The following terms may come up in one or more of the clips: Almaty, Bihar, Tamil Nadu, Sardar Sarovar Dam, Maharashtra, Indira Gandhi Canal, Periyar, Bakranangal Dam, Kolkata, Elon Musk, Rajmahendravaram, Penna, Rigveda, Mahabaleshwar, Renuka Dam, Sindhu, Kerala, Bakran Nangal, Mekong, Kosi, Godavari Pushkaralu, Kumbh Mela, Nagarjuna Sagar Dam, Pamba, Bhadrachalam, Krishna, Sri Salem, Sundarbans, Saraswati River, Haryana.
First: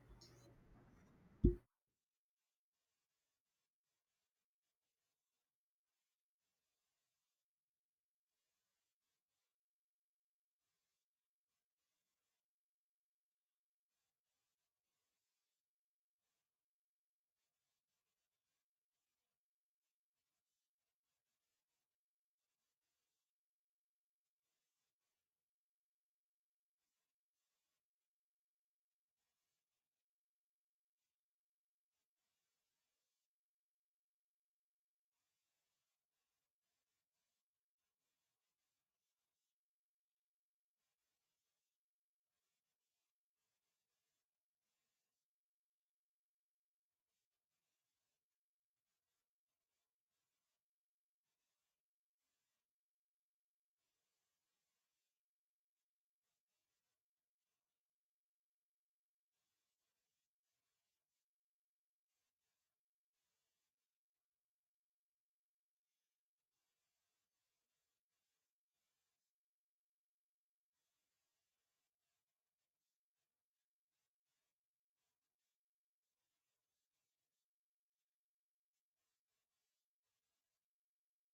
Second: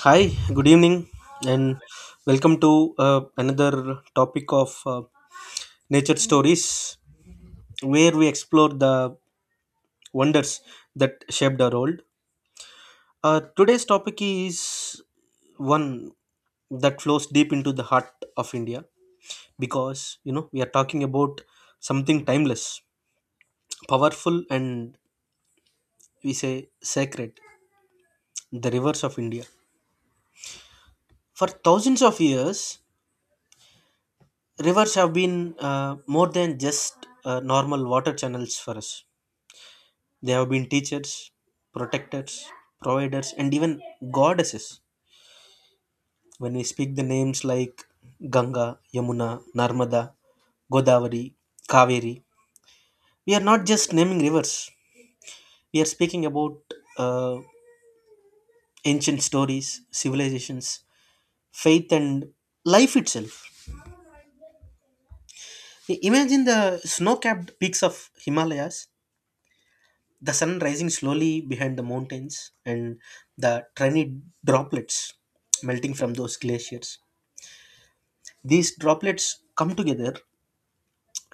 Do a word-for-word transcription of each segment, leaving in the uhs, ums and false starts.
Hi, good evening, and welcome to uh, another topic of uh, nature stories where we explore the wonders that shaped our world. Uh, today's topic is one that flows deep into the heart of India because you know we are talking about something timeless, powerful, and we say sacred the rivers of India. For thousands of years, rivers have been uh, more than just uh, normal water channels for us. They have been teachers, protectors, providers, and even goddesses. When we speak the names like Ganga, Yamuna, Narmada, Godavari, Kaveri, we are not just naming rivers. We are speaking about uh, ancient stories, civilizations, faith, and life itself. Imagine the snow capped peaks of Himalayas, the sun rising slowly behind the mountains, and the tiny droplets melting from those glaciers. These droplets come together,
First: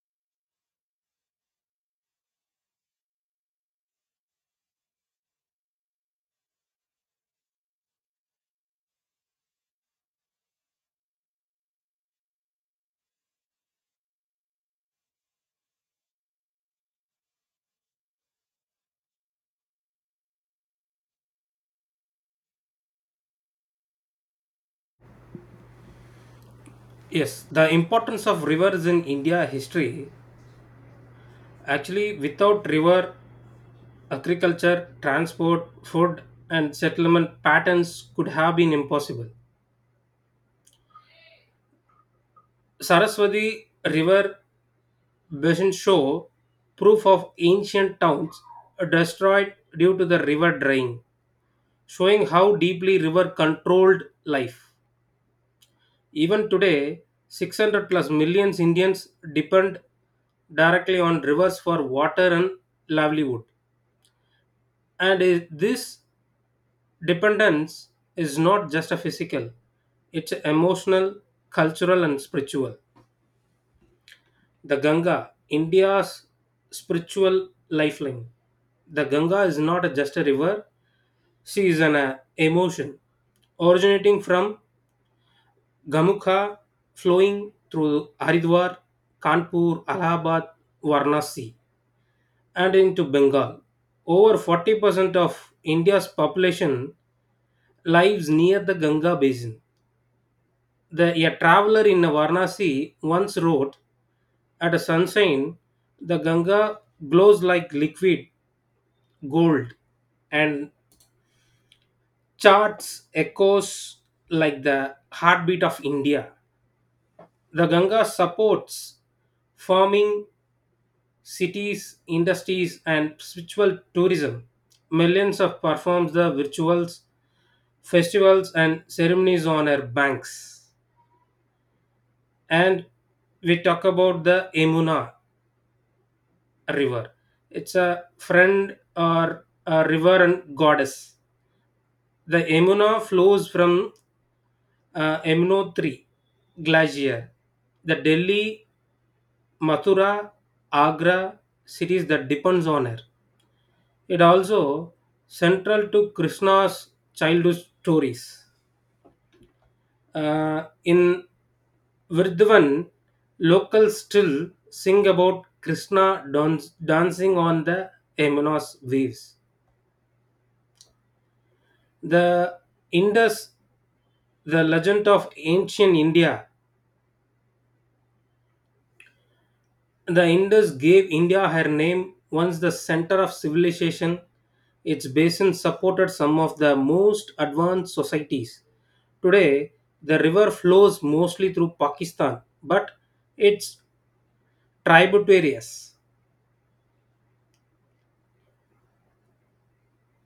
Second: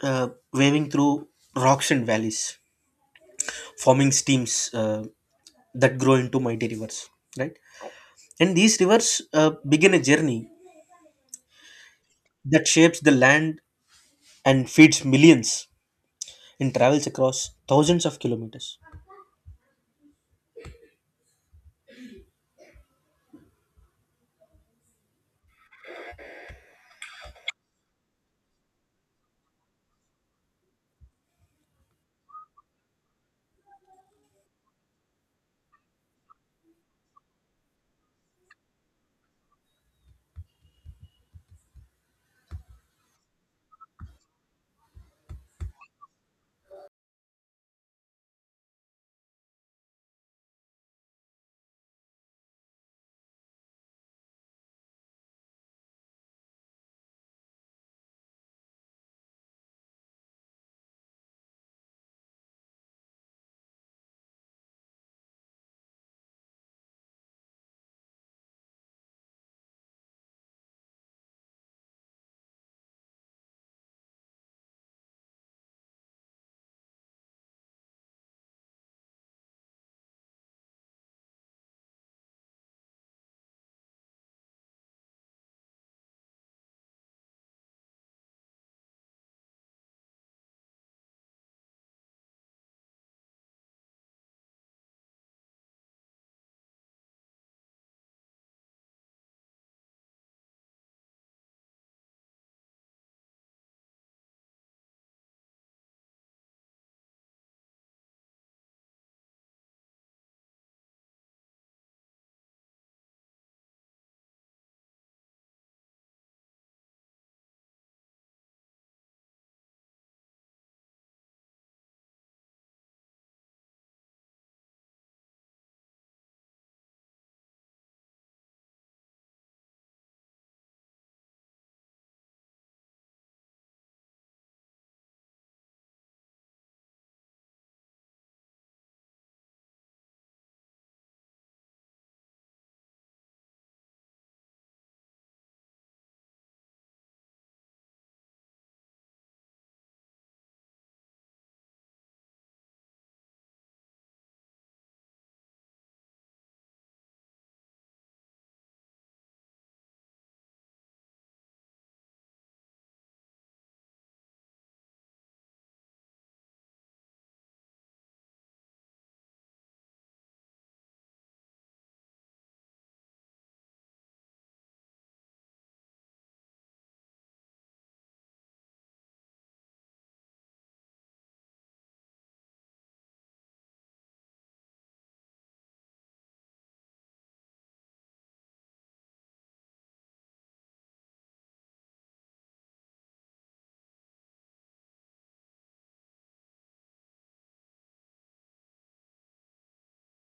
uh, waving through rocks and valleys, forming streams uh, that grow into mighty rivers. Right, and these rivers uh, begin a journey that shapes the land and feeds millions and travels across thousands of kilometers. Yes, the importance of rivers in India history. Actually, without river, agriculture, transport, food, and settlement patterns could have been impossible. Saraswati River basin show proof of ancient towns destroyed due to the river drying, showing how deeply river controlled life. Even today, six hundred plus millions Indians depend directly on rivers for water and livelihood. And i- this dependence is not just a physical, it's emotional, cultural, and spiritual. The Ganga, India's spiritual lifeline. The Ganga is not a- just a river, she is an uh, emotion originating from Gamukha, flowing through Haridwar, Kanpur, Allahabad, Varanasi, and into Bengal. Over forty percent of India's population lives near the Ganga basin. The, a traveler in Varanasi once wrote, "At a sunshine, the Ganga glows like liquid gold and charts echoes like the heartbeat of India." The Ganga supports farming, cities, industries, and spiritual tourism. Millions of performs the rituals, festivals, and ceremonies on her banks. And we talk about the Emuna river. It's a friend or a river and goddess. The Emuna flows from uh, Emuno glacier. The Delhi, Mathura, Agra cities that depends on her. It also central to Krishna's childhood stories. Uh, in Vrindavan, locals still sing about Krishna don- dancing on the Yamuna's waves. The Indus, the legend of ancient India, the Indus gave India her name once the center of civilization. Its basin supported some of the most advanced societies. Today, the river flows mostly through Pakistan, but it's tributaries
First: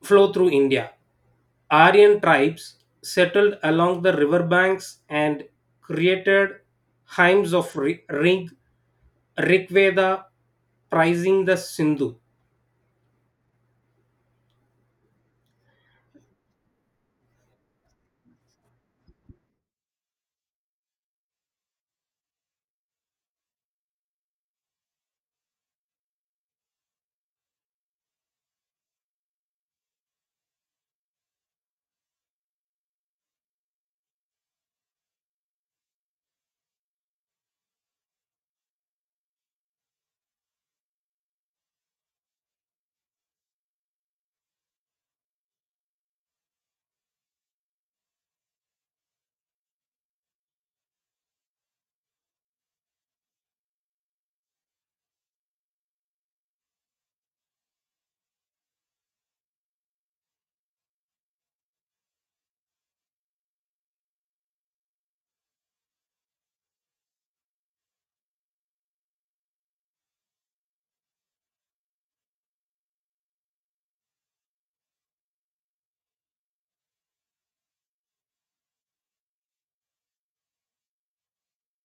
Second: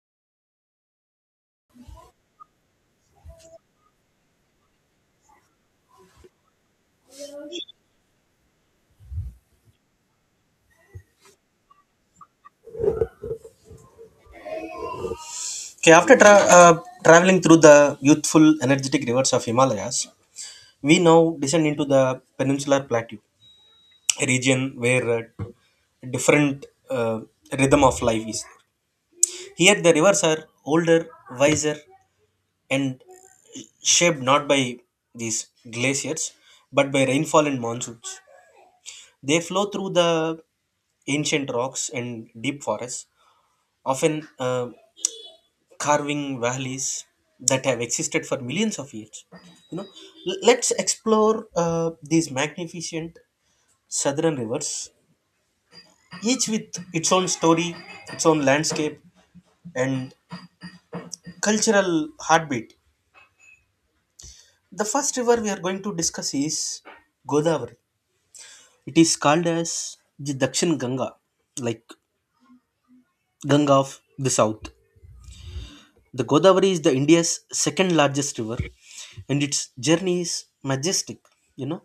flow through India. Aryan tribes settled along the riverbanks and created hymns of Ri- Rig, Rigveda prizing the Sindhu. Okay, after tra- uh, traveling through the youthful, energetic rivers of Himalayas, we now descend into the peninsular plateau, a region where uh, different uh, rhythm of life is. Here, the rivers are older, wiser, and shaped not by these glaciers but by rainfall and monsoons. They flow through the ancient rocks and deep forests, often uh, carving valleys that have existed for millions of years. You know, L- let's explore uh, these magnificent southern rivers, each with its own story, its own landscape, and cultural heartbeat. The first river we are going to discuss is Godavari. It is called as the Dakshin Ganga, like Ganga of the South. The Godavari is the India's second largest river, and its journey is majestic. You know,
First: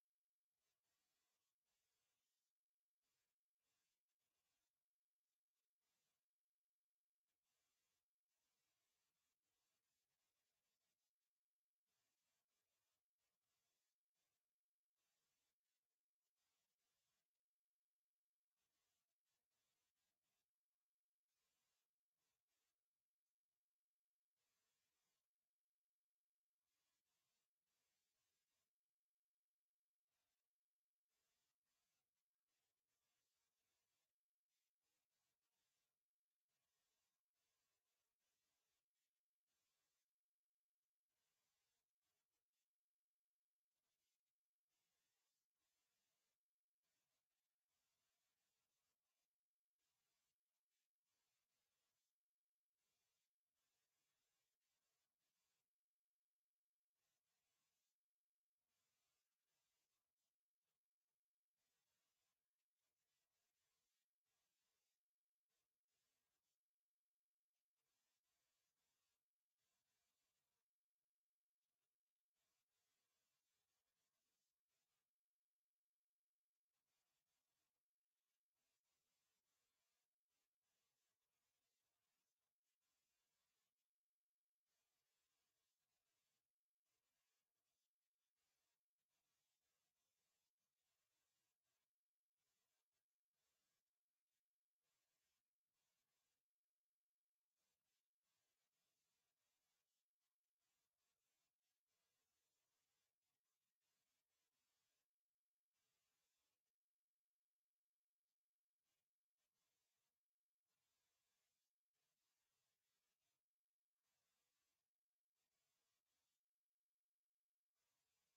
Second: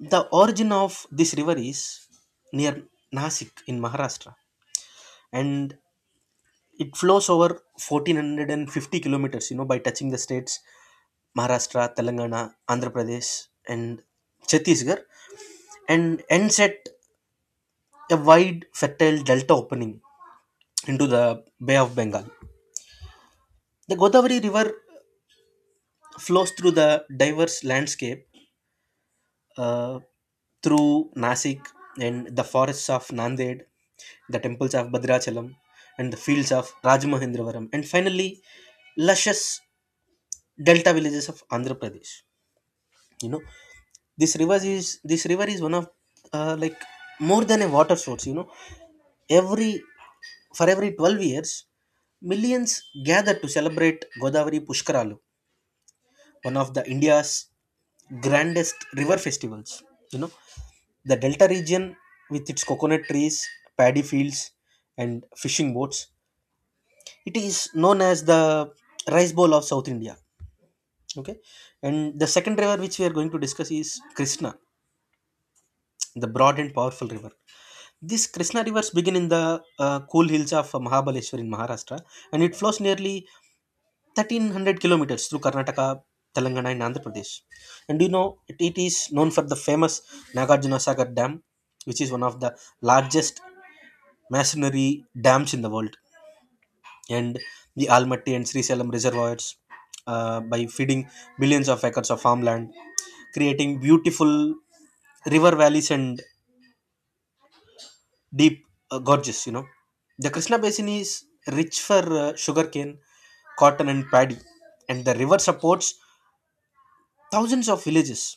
the origin of this river is near Nasik in Maharashtra, and it flows over fourteen fifty kilometers. You know, by touching the states Maharashtra, Telangana, Andhra Pradesh, and Chhattisgarh, and ends at a wide, fertile delta opening into the Bay of Bengal. The Godavari River flows through the diverse landscape uh, through Nasik and the forests of Nanded, the temples of Bhadrachalam, and the fields of Rajmahendravaram, and finally, luscious delta villages of Andhra Pradesh. You know, this river is this river is one of uh, like more than a water source, you know, every for every twelve years, millions gather to celebrate Godavari Pushkaralu, one of the India's grandest river festivals. You know, the delta region, with its coconut trees, paddy fields, and fishing boats, it is known as the rice bowl of South India. Okay, and the second river which we are going to discuss is Krishna, the broad and powerful river. This Krishna rivers begin in the uh, cool hills of Mahabaleshwar in Maharashtra, and it flows nearly thirteen hundred kilometers through Karnataka, Telangana, and Andhra Pradesh. And you know, it, it is known for the famous Nagarjuna Sagar Dam, which is one of the largest masonry dams in the world, and the Almaty and Sri Salem reservoirs, uh, by feeding billions of acres of farmland, creating beautiful river valleys and deep, uh, gorgeous, you know. The Krishna basin is rich for uh, sugarcane, cotton, and paddy, and the river supports thousands of villages.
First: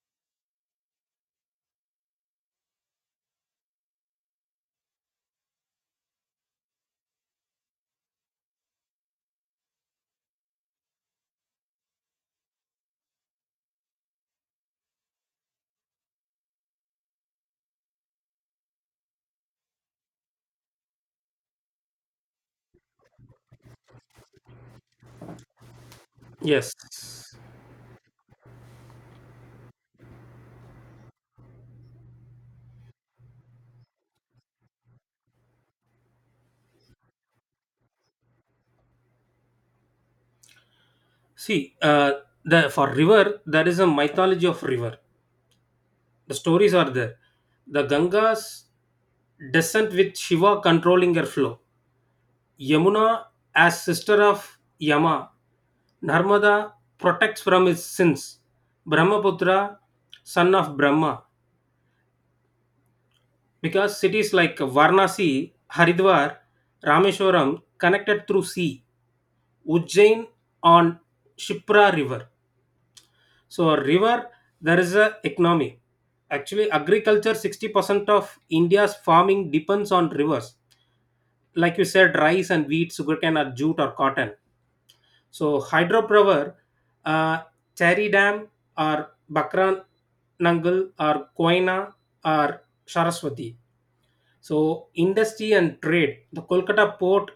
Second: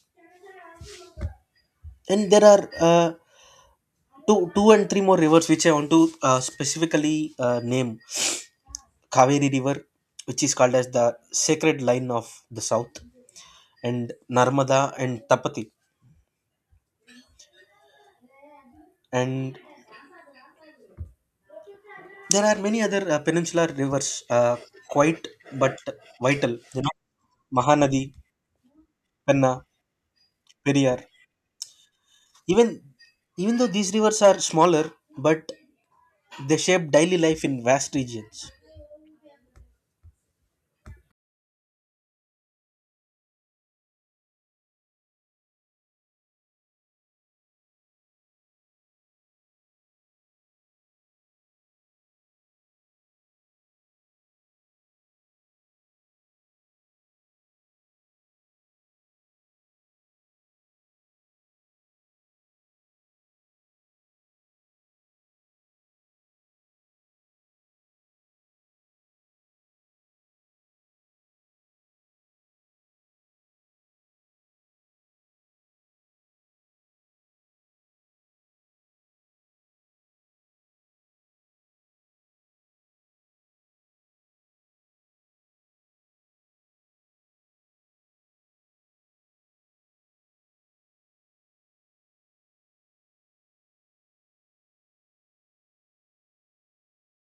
And there are uh, two, two and three more rivers which I want to uh, specifically uh, name: Kaveri River, which is called as the sacred line of the south, and Narmada and Tapati. And there are many other uh, peninsular rivers, uh, quite but vital, you know, Yes. Mahanadi, Penna, Periyar. Even even though these rivers are smaller, but they shape daily life in vast regions. See, uh, the for river there is a mythology of river. The stories are there. The Ganga's descent with Shiva controlling her flow. Yamuna, as sister of Yama, Narmada protects from his sins. Brahmaputra, son of Brahma, because cities like Varanasi, Haridwar, Rameshwaram connected through sea. Ujjain on Shipra river. So a river there is a economy. Actually, agriculture sixty percent of India's farming depends on rivers. Like you said, rice and wheat, sugarcane or jute or cotton. So hydropower, uh, Chari Dam or Bakran Nangal or Koina or Saraswati. So industry and trade, the Kolkata port,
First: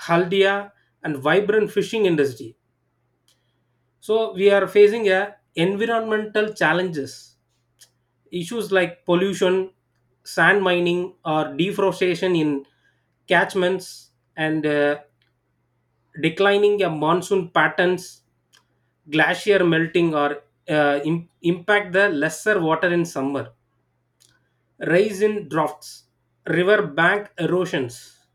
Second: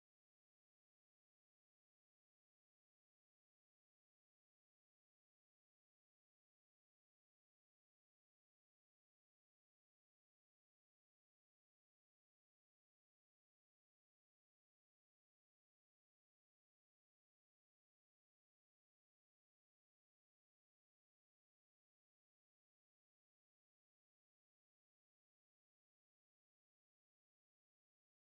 Haldia and vibrant fishing industry. So we are facing a environmental challenges, issues like pollution, sand mining or deforestation in catchments and uh, declining a monsoon patterns, glacier melting, or uh, im- impact the lesser water in summer. Rise in drafts, river bank erosions,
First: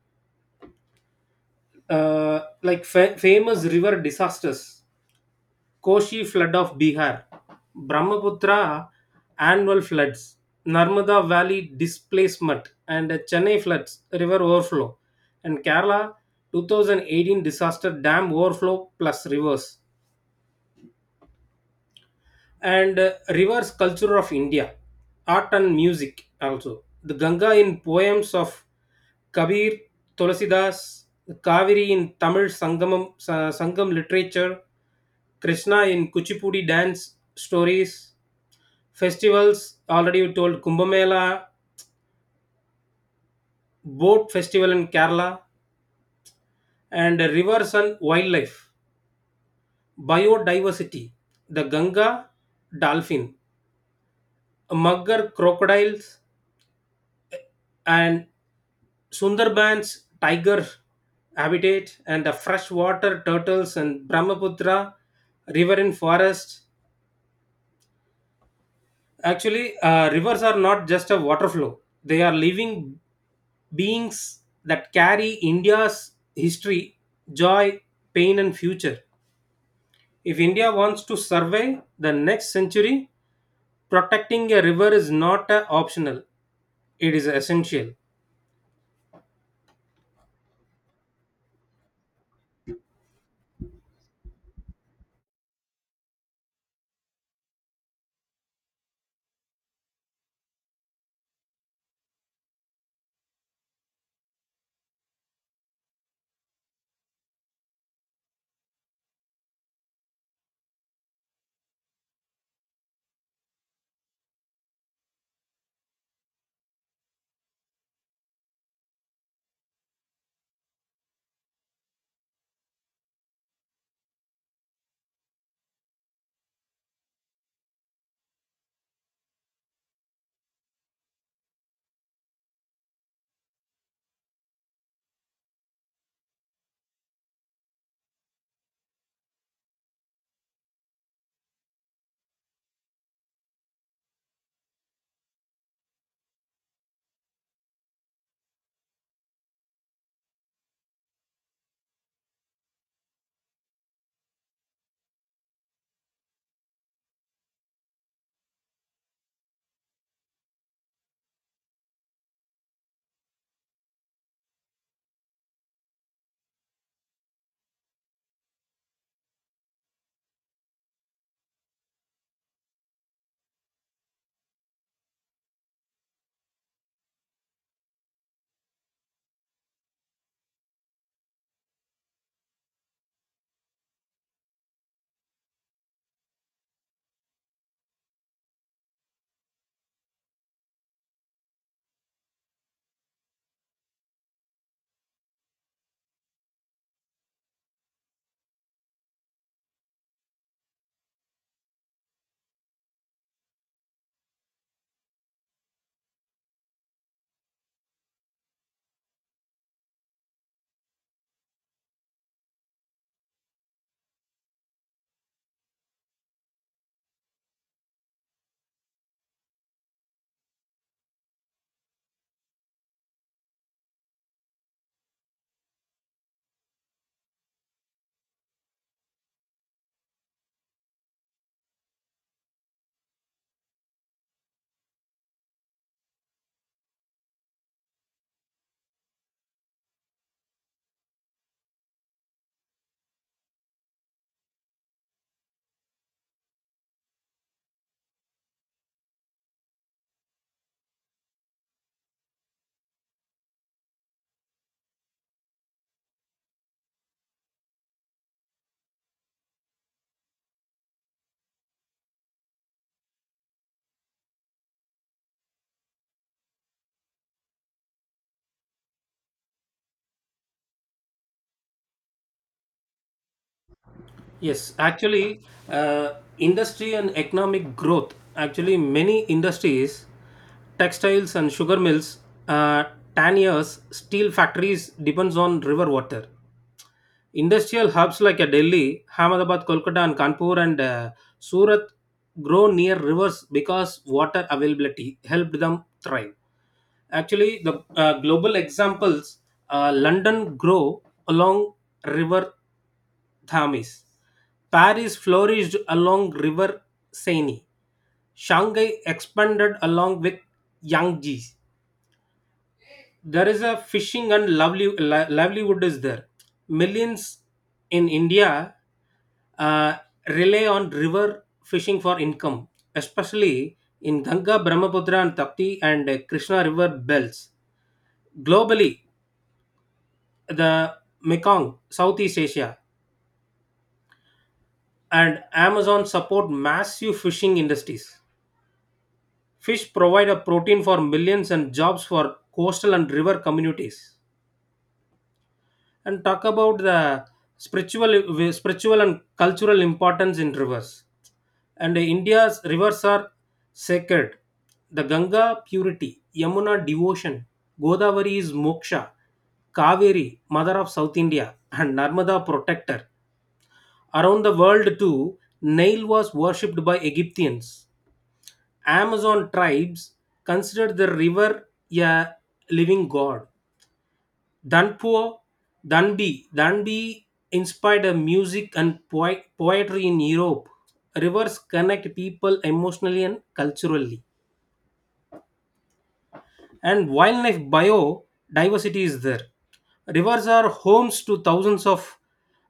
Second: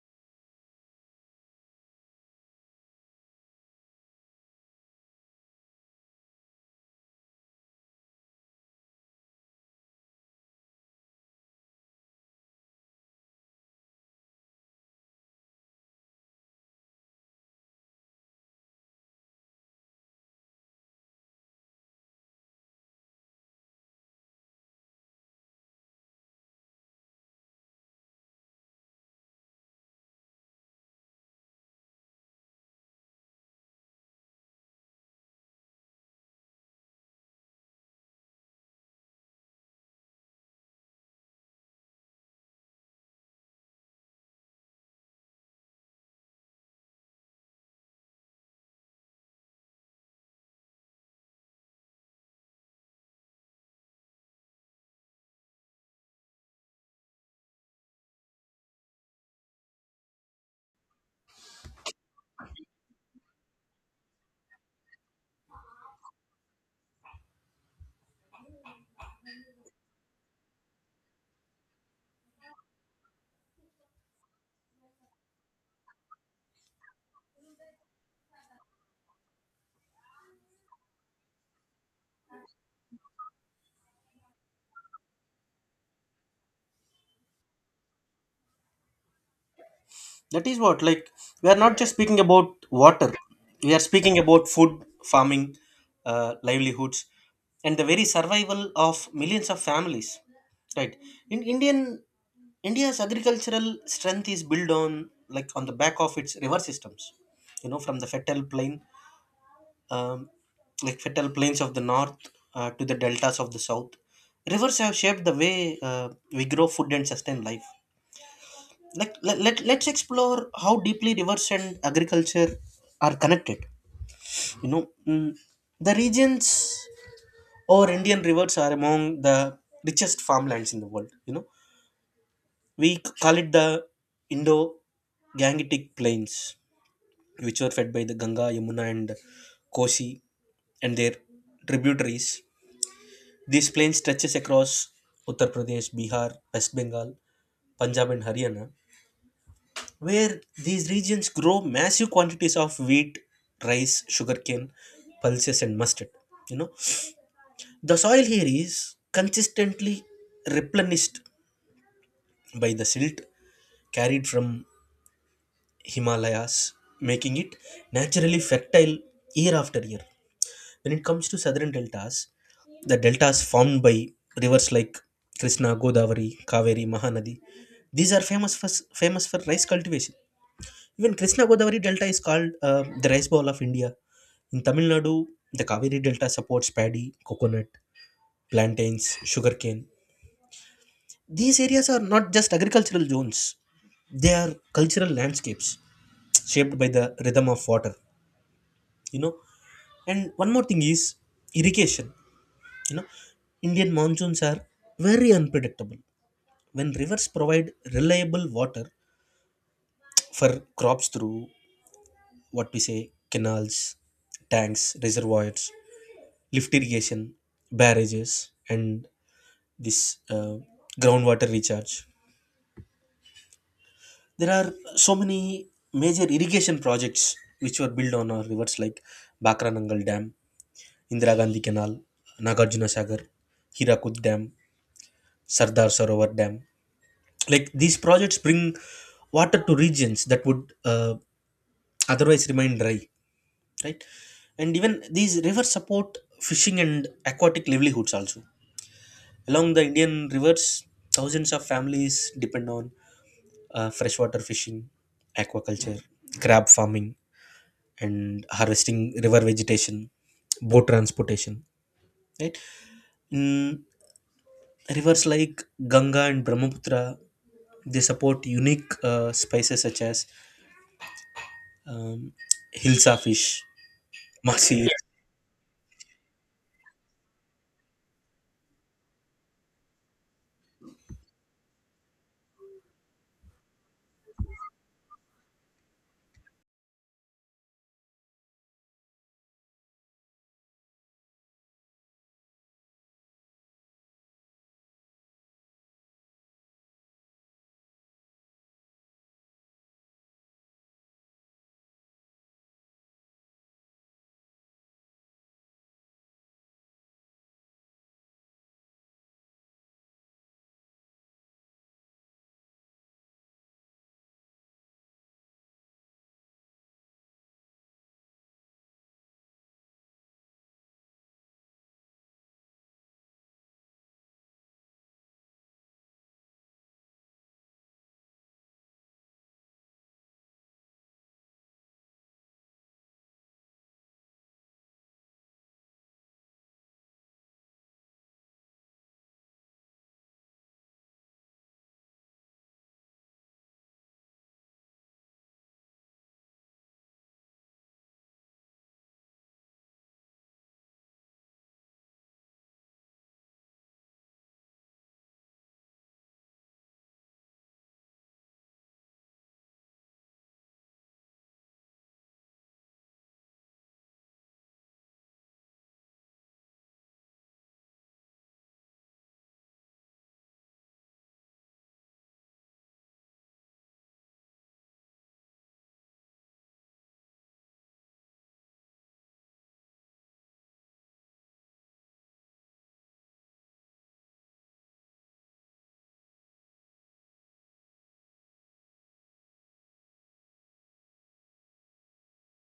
uh, like fa- famous river disasters, Koshi flood of Bihar, Brahmaputra annual floods, Narmada Valley displacement, and Chennai floods, river overflow, and Kerala twenty eighteen disaster dam overflow plus rivers and uh, reverse culture of India, art and music also. The Ganga in poems of Kabir, Tulasidas, Kaveri in Tamil Sangamam, Sa- Sangam literature, Krishna in Kuchipudi dance stories, festivals already you told Kumbh Mela, boat festival in Kerala, and rivers and wildlife, biodiversity, the Ganga dolphin, mugger crocodiles, and Sundarbans tiger habitat and the freshwater turtles and Brahmaputra riverine forest. Actually, uh, rivers are not just a water flow; they are living beings that carry India's history, joy, pain, and future. If India wants to survey the next century, protecting a river is not a optional; it is essential. That is what, like, we are not just speaking about water. We are speaking about food, farming, uh, livelihoods, and the very survival of millions of families. Right. In Indian India's agricultural strength is built on, like, on the back of its river systems. You know, from the fertile plain um, like fertile plains of the north uh, to the deltas of the south. Rivers have shaped the way uh, we grow food and sustain life. Like, let, let, let's explore how deeply rivers and agriculture are connected. You know, mm, the regions or Indian rivers are among the richest farmlands in the world. You know, we c- call it the Indo Gangetic Plains, which were fed by the Ganga, Yamuna, and Kosi and their tributaries. This plain stretches across Uttar Pradesh, Bihar, West Bengal, Punjab, and Haryana, where these regions grow massive quantities of wheat, rice, sugarcane, pulses, and mustard. You know, the soil here is consistently replenished by the silt carried from Himalayas, making it naturally fertile year after year. When it comes to southern deltas, the deltas formed by rivers like Krishna, Godavari, Kaveri, Mahanadi, these are famous for, famous for rice cultivation. Even Krishna Godavari Delta is called uh, the rice bowl of India. In Tamil Nadu, the Kaveri Delta supports paddy, coconut, plantains, sugarcane. These areas are not just agricultural zones, they are cultural landscapes shaped by the rhythm of water, you know. And one more thing is irrigation. You know, Indian monsoons are very unpredictable. When rivers provide reliable water for crops through what we say canals, tanks, reservoirs, lift irrigation, barrages, and this uh, groundwater recharge. There are so many major irrigation projects which were built on our rivers like Bakranangal Dam, Indira Gandhi Canal, Nagarjuna Sagar, Hirakud Dam, Sardar Sarovar Dam. Like, these projects bring water to regions that would uh, otherwise remain dry, right? And even these rivers support fishing and aquatic livelihoods also. Along the Indian rivers, thousands of families depend on uh, freshwater fishing, aquaculture, crab farming, and harvesting river vegetation, boat transportation, right? In rivers like Ganga and Brahmaputra, they support unique uh, spices such as um, hilsa fish, Yes, masi. actually, uh, industry and economic growth. Actually, many industries, textiles and sugar mills, uh, tanniers, steel factories depends on river water. Industrial hubs like uh, Delhi, Ahmedabad, Kolkata, and Kanpur and uh, Surat grow near rivers because water availability helped them thrive. Actually, the uh, global examples, uh, London grow along river Thames. Paris flourished along River Seine. Shanghai expanded along with Yangtze. There is a fishing and lovely li- livelihood is there. Millions in India uh, rely on river fishing for income, especially in Ganga, Brahmaputra, and Tapti and uh, Krishna river belts. Globally, the Mekong, Southeast Asia, and Amazon support massive fishing industries. Fish provide a protein for millions and jobs for coastal and river communities. And talk about the spiritual, spiritual and cultural importance in rivers. And India's rivers are sacred. The Ganga purity, Yamuna devotion, Godavari is moksha, Kaveri mother of South India, and Narmada protector. Around the world too, Nile was worshipped by Egyptians. Amazon tribes considered the river a living god. Danpo, Danbi, Danbi inspired a music and poe- poetry in Europe. Rivers connect people emotionally and culturally. And wildlife biodiversity is there. Rivers are homes to thousands of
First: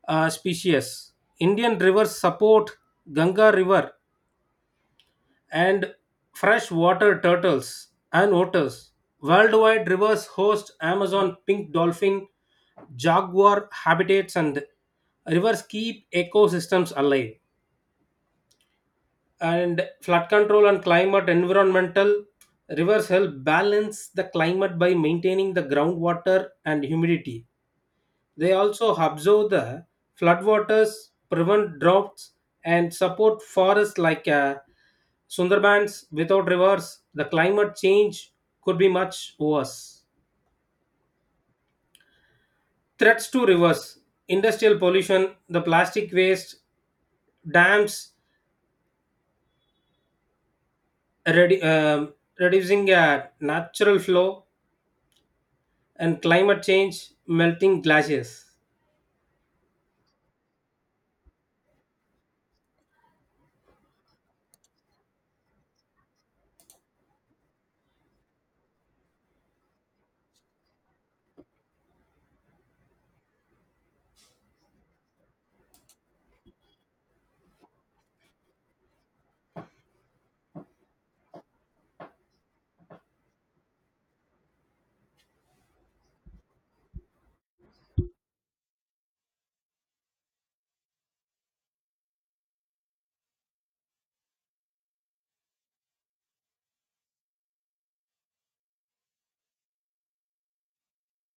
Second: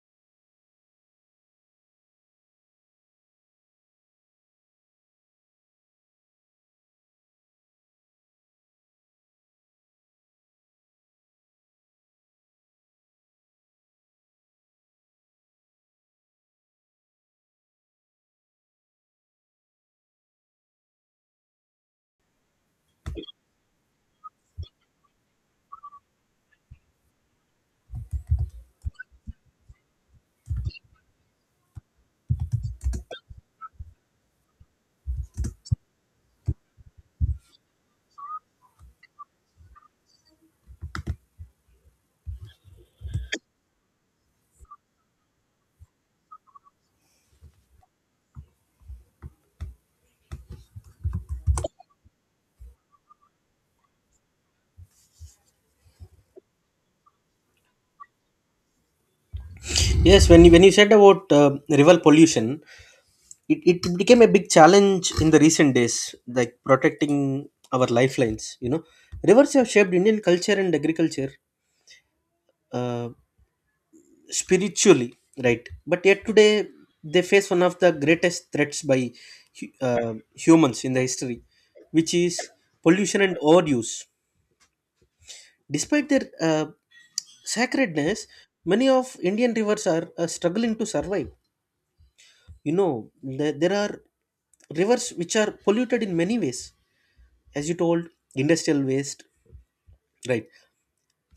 uh, species. Indian rivers support Ganga River and freshwater turtles and otters. Worldwide, rivers host Amazon pink dolphin, jaguar habitats, and rivers keep ecosystems alive. And flood control and climate environmental rivers help balance the climate by maintaining the groundwater and humidity. They also absorb the floodwaters, prevent droughts, and support forests like uh, Sundarbans. Without rivers, the climate change could be much worse. Threats to rivers, industrial pollution, the plastic waste, dams, redu- um, reducing uh, natural flow, and climate change, melting glaciers. Yes, when you, when you said about uh, river pollution, it, it became a big challenge in the recent days, like protecting our lifelines. You know, rivers have shaped Indian culture and agriculture uh, spiritually, right? But yet today, they face one of the greatest threats by hu- uh, humans in the history, which is pollution and overuse. Despite their uh, sacredness, many of Indian rivers are uh, struggling to survive. You know, there, there are rivers which are polluted in many ways, as you told, industrial waste, right?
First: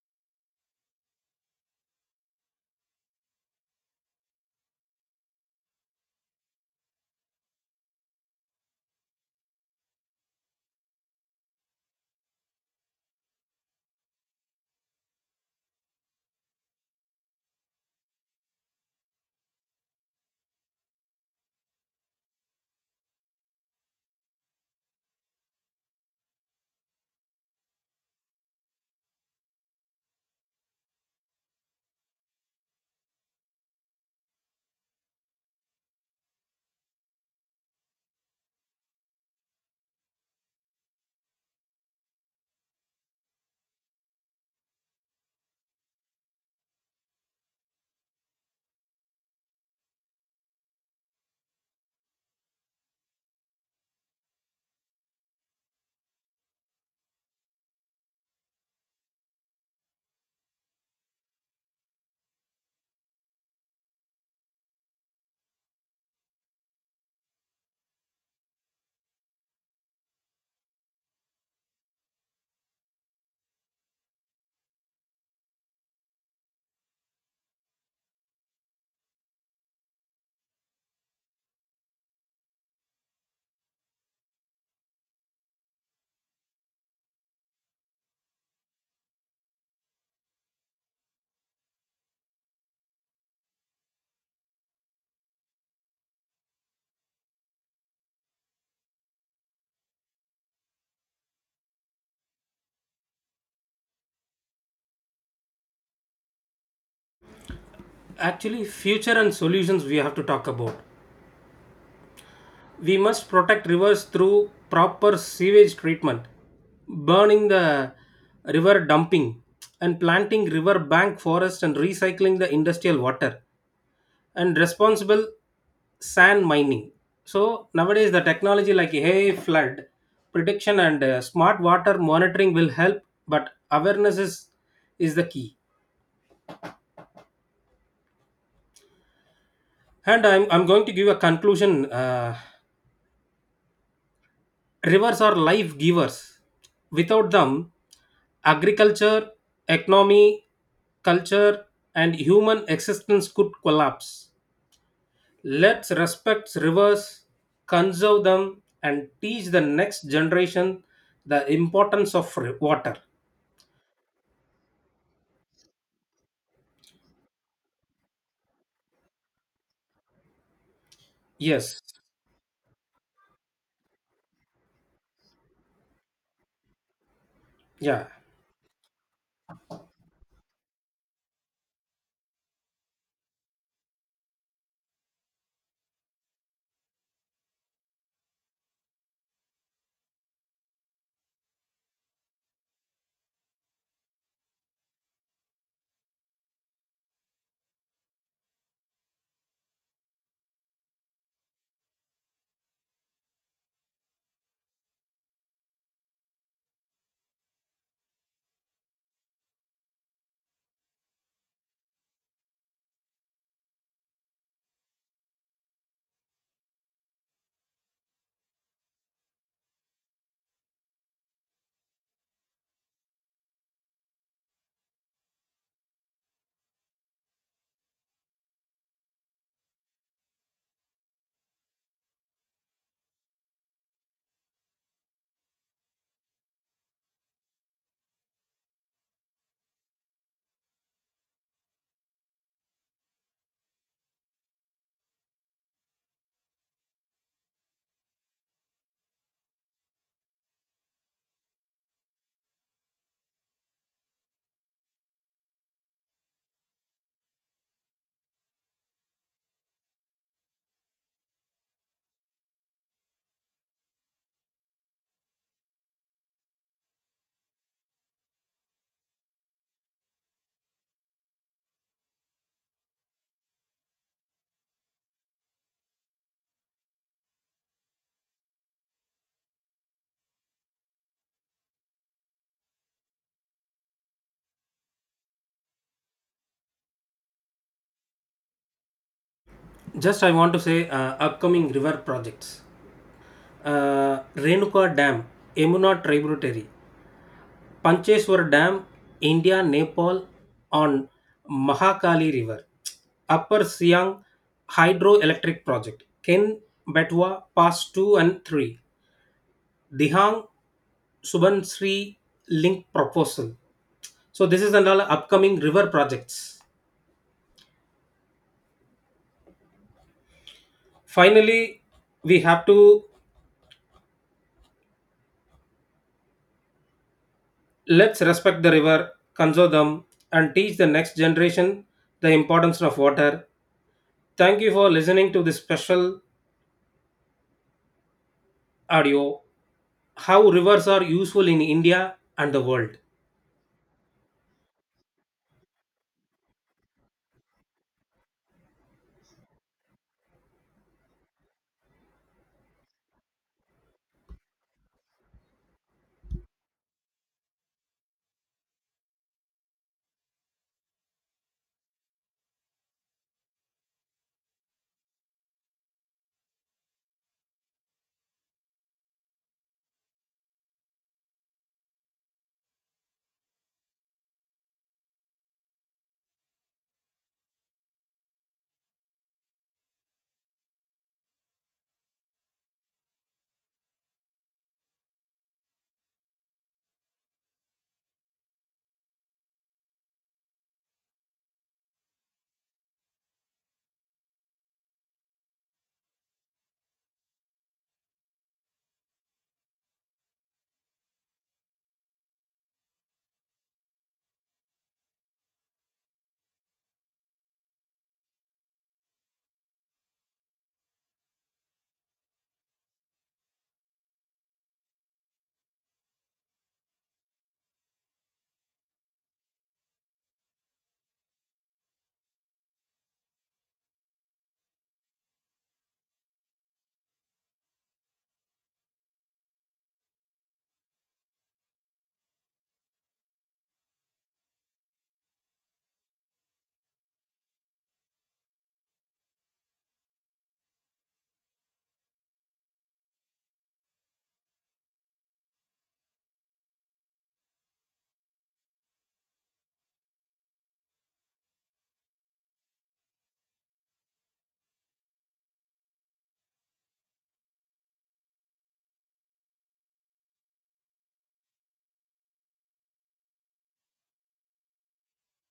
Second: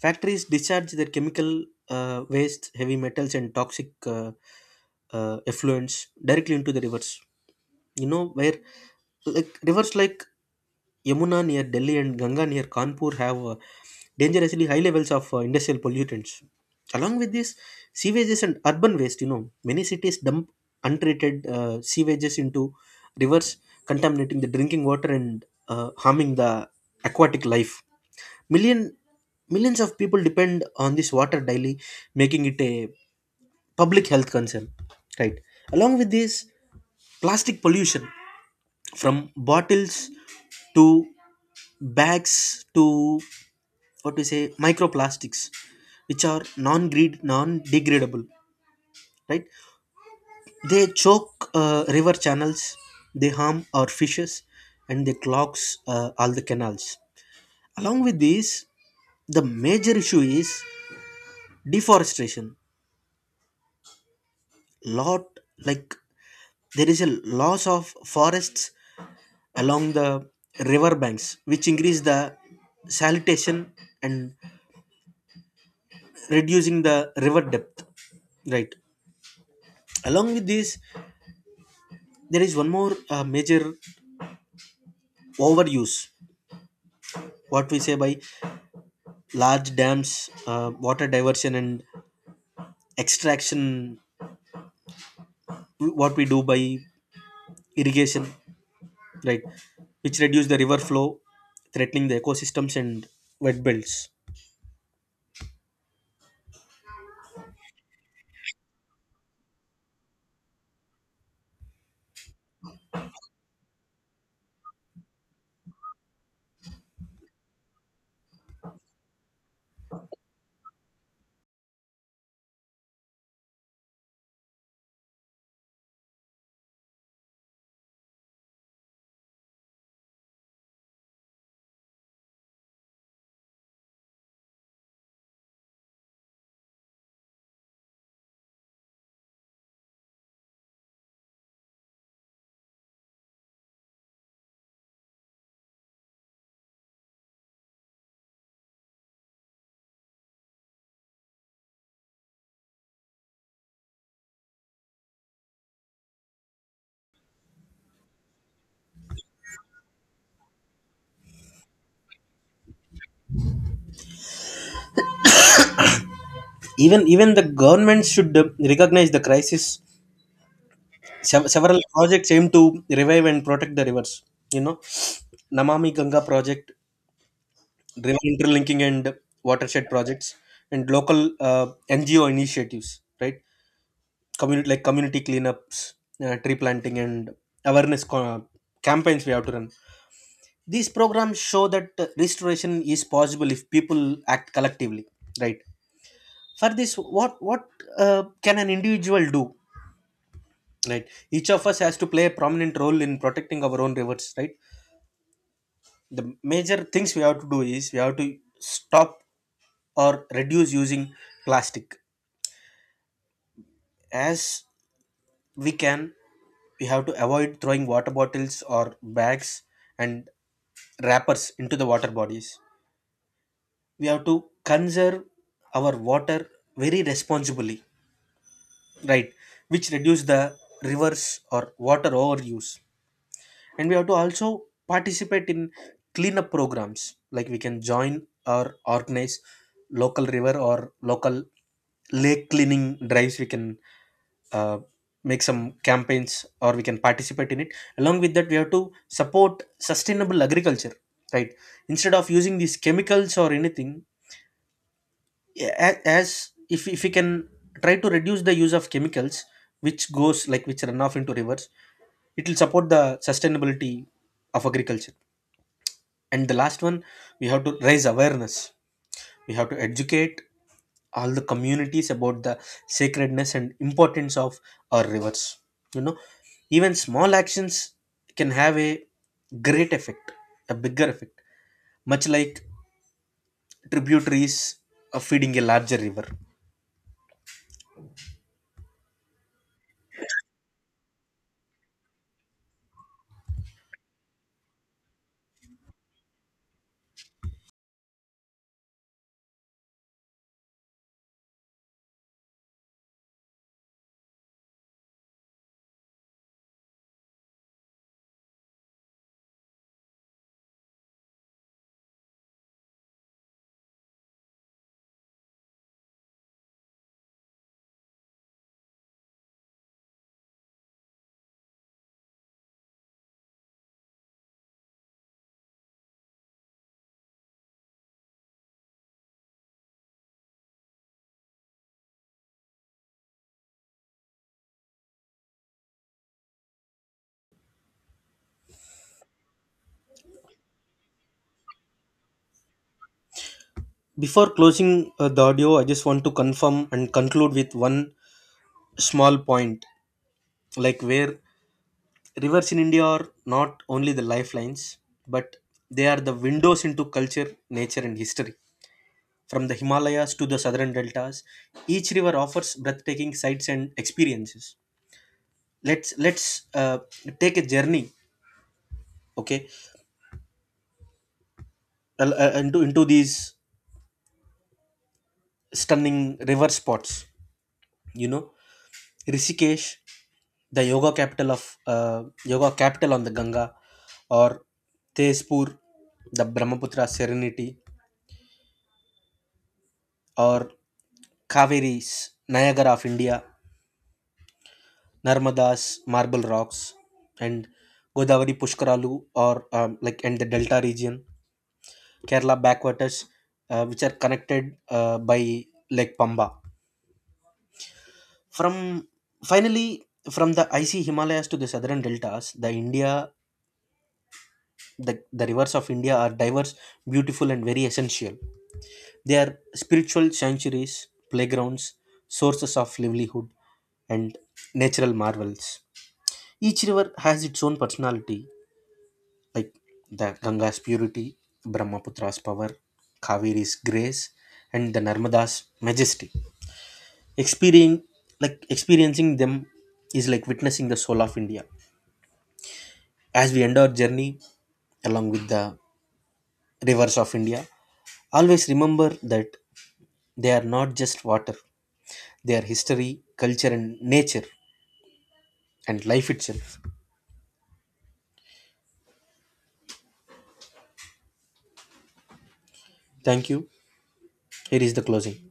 Factories discharge their chemical uh, waste, heavy metals, and toxic uh, uh, effluents directly into the rivers. You know where, like, rivers like Yamuna near Delhi and Ganga near Kanpur have uh, dangerously high levels of uh, industrial pollutants. Along with this, sewages and urban waste, you know, many cities dump untreated uh, sewages into rivers, contaminating the drinking water and uh, harming the aquatic life. Million, millions of people depend on this water daily, making it a public health concern. Right. Along with this, plastic pollution from bottles to bags to what we say microplastics, which are non-greed, non-degradable. Right. They choke uh, river channels. They harm our fishes, and they clogs uh, all the canals. Along with this, the major issue is deforestation. Lot, like, there is a loss of forests along the river banks which increase the salitation and reducing the river depth, right? Along with this, there is one more uh, major overuse, what we say, by large dams, uh, water diversion and extraction, what we do by irrigation, right? Which reduce the river flow, threatening the ecosystems and wet belts. Actually, future and solutions we have to talk about. We must protect rivers through proper sewage treatment, burning the river dumping, and planting river bank forest and recycling the industrial water, and responsible sand mining. So nowadays, the technology like hey flood prediction and uh, smart water monitoring will help, but awareness is is the key. And I'm I'm going to give a conclusion. Uh, Rivers are life givers. Without them, agriculture, economy, culture, and human existence could collapse. Let's respect rivers, conserve them, and teach the next generation the importance of ri- water. Even even the government should uh, recognize the crisis. Sev- Several Yes, projects aim to revive and protect the rivers. You know, Namami Ganga project, yeah. river interlinking and watershed projects, and local uh, N G O initiatives, right? Community, like community cleanups, uh, tree planting, and awareness co- campaigns we have to run. These programs show that uh, restoration is possible if people act collectively, right? For this, what what uh, can an individual do? Right. Each of us has to play a prominent role in protecting our own rivers, right? The major things we have to do is we have to stop or reduce using plastic as we can. We have to avoid throwing water bottles or bags and wrappers into the water bodies. We have to conserve our water very responsibly, right? Which reduce the rivers or water overuse. And we have to also participate in cleanup programs. Like, we can join or organize local river or local lake cleaning drives. We can uh, make some campaigns, or we can participate in it. Along with that, we have to support sustainable agriculture, right? Instead of using these chemicals or anything, yeah, a- as if, if we can try to reduce the use of chemicals which goes like, which run off into rivers, it will support the sustainability of agriculture. And the last one, we have to raise awareness. We have to educate all the communities about the sacredness and importance of our rivers. You know, even small actions can have a great effect, a bigger effect, much like tributaries of feeding a larger river. Just I want to say uh, upcoming river projects. Uh, Renuka Dam, Emuna Tributary, Pancheshwar Dam, India, Nepal on Mahakali River. Upper Siang Hydroelectric Project. Ken Betwa Pass two and three. Dihang Subansri Link Proposal. So this is another upcoming river projects. Finally, we have to let's respect the river, conserve them, and teach the next generation the importance of water. Thank you for listening to this special audio, how rivers are useful in India and the world. Before closing uh, the audio, I just want to confirm and conclude with one small point, like, where rivers in India are not only the lifelines, but they are the windows into culture, nature, and history. From the Himalayas to the southern deltas, each river offers breathtaking sights and experiences. Let's let's uh, take a journey, okay, uh, uh, into into these stunning river spots. You know, Rishikesh, the yoga capital of uh, yoga capital on the Ganga, or Tezpur, the Brahmaputra Serenity, or Kaveri's Niagara of India, Narmada's Marble Rocks, and Godavari Pushkaralu, or um, like, and the Delta region, Kerala backwaters, uh, which are connected uh, by Lake Pamba. From finally, from the icy Himalayas to the southern deltas, the India The, the rivers of India are diverse, beautiful, and very essential. They are spiritual sanctuaries, playgrounds, sources of livelihood, and natural marvels. Each river has its own personality, like the Ganga's purity, Brahmaputra's power, Kaveri's grace, and the Narmada's majesty. Experiencing, like experiencing them is like witnessing the soul of India. As we end our journey along with the rivers of India, always remember that they are not just water, they are history, culture, and nature, and life itself. Thank you. Here is the closing.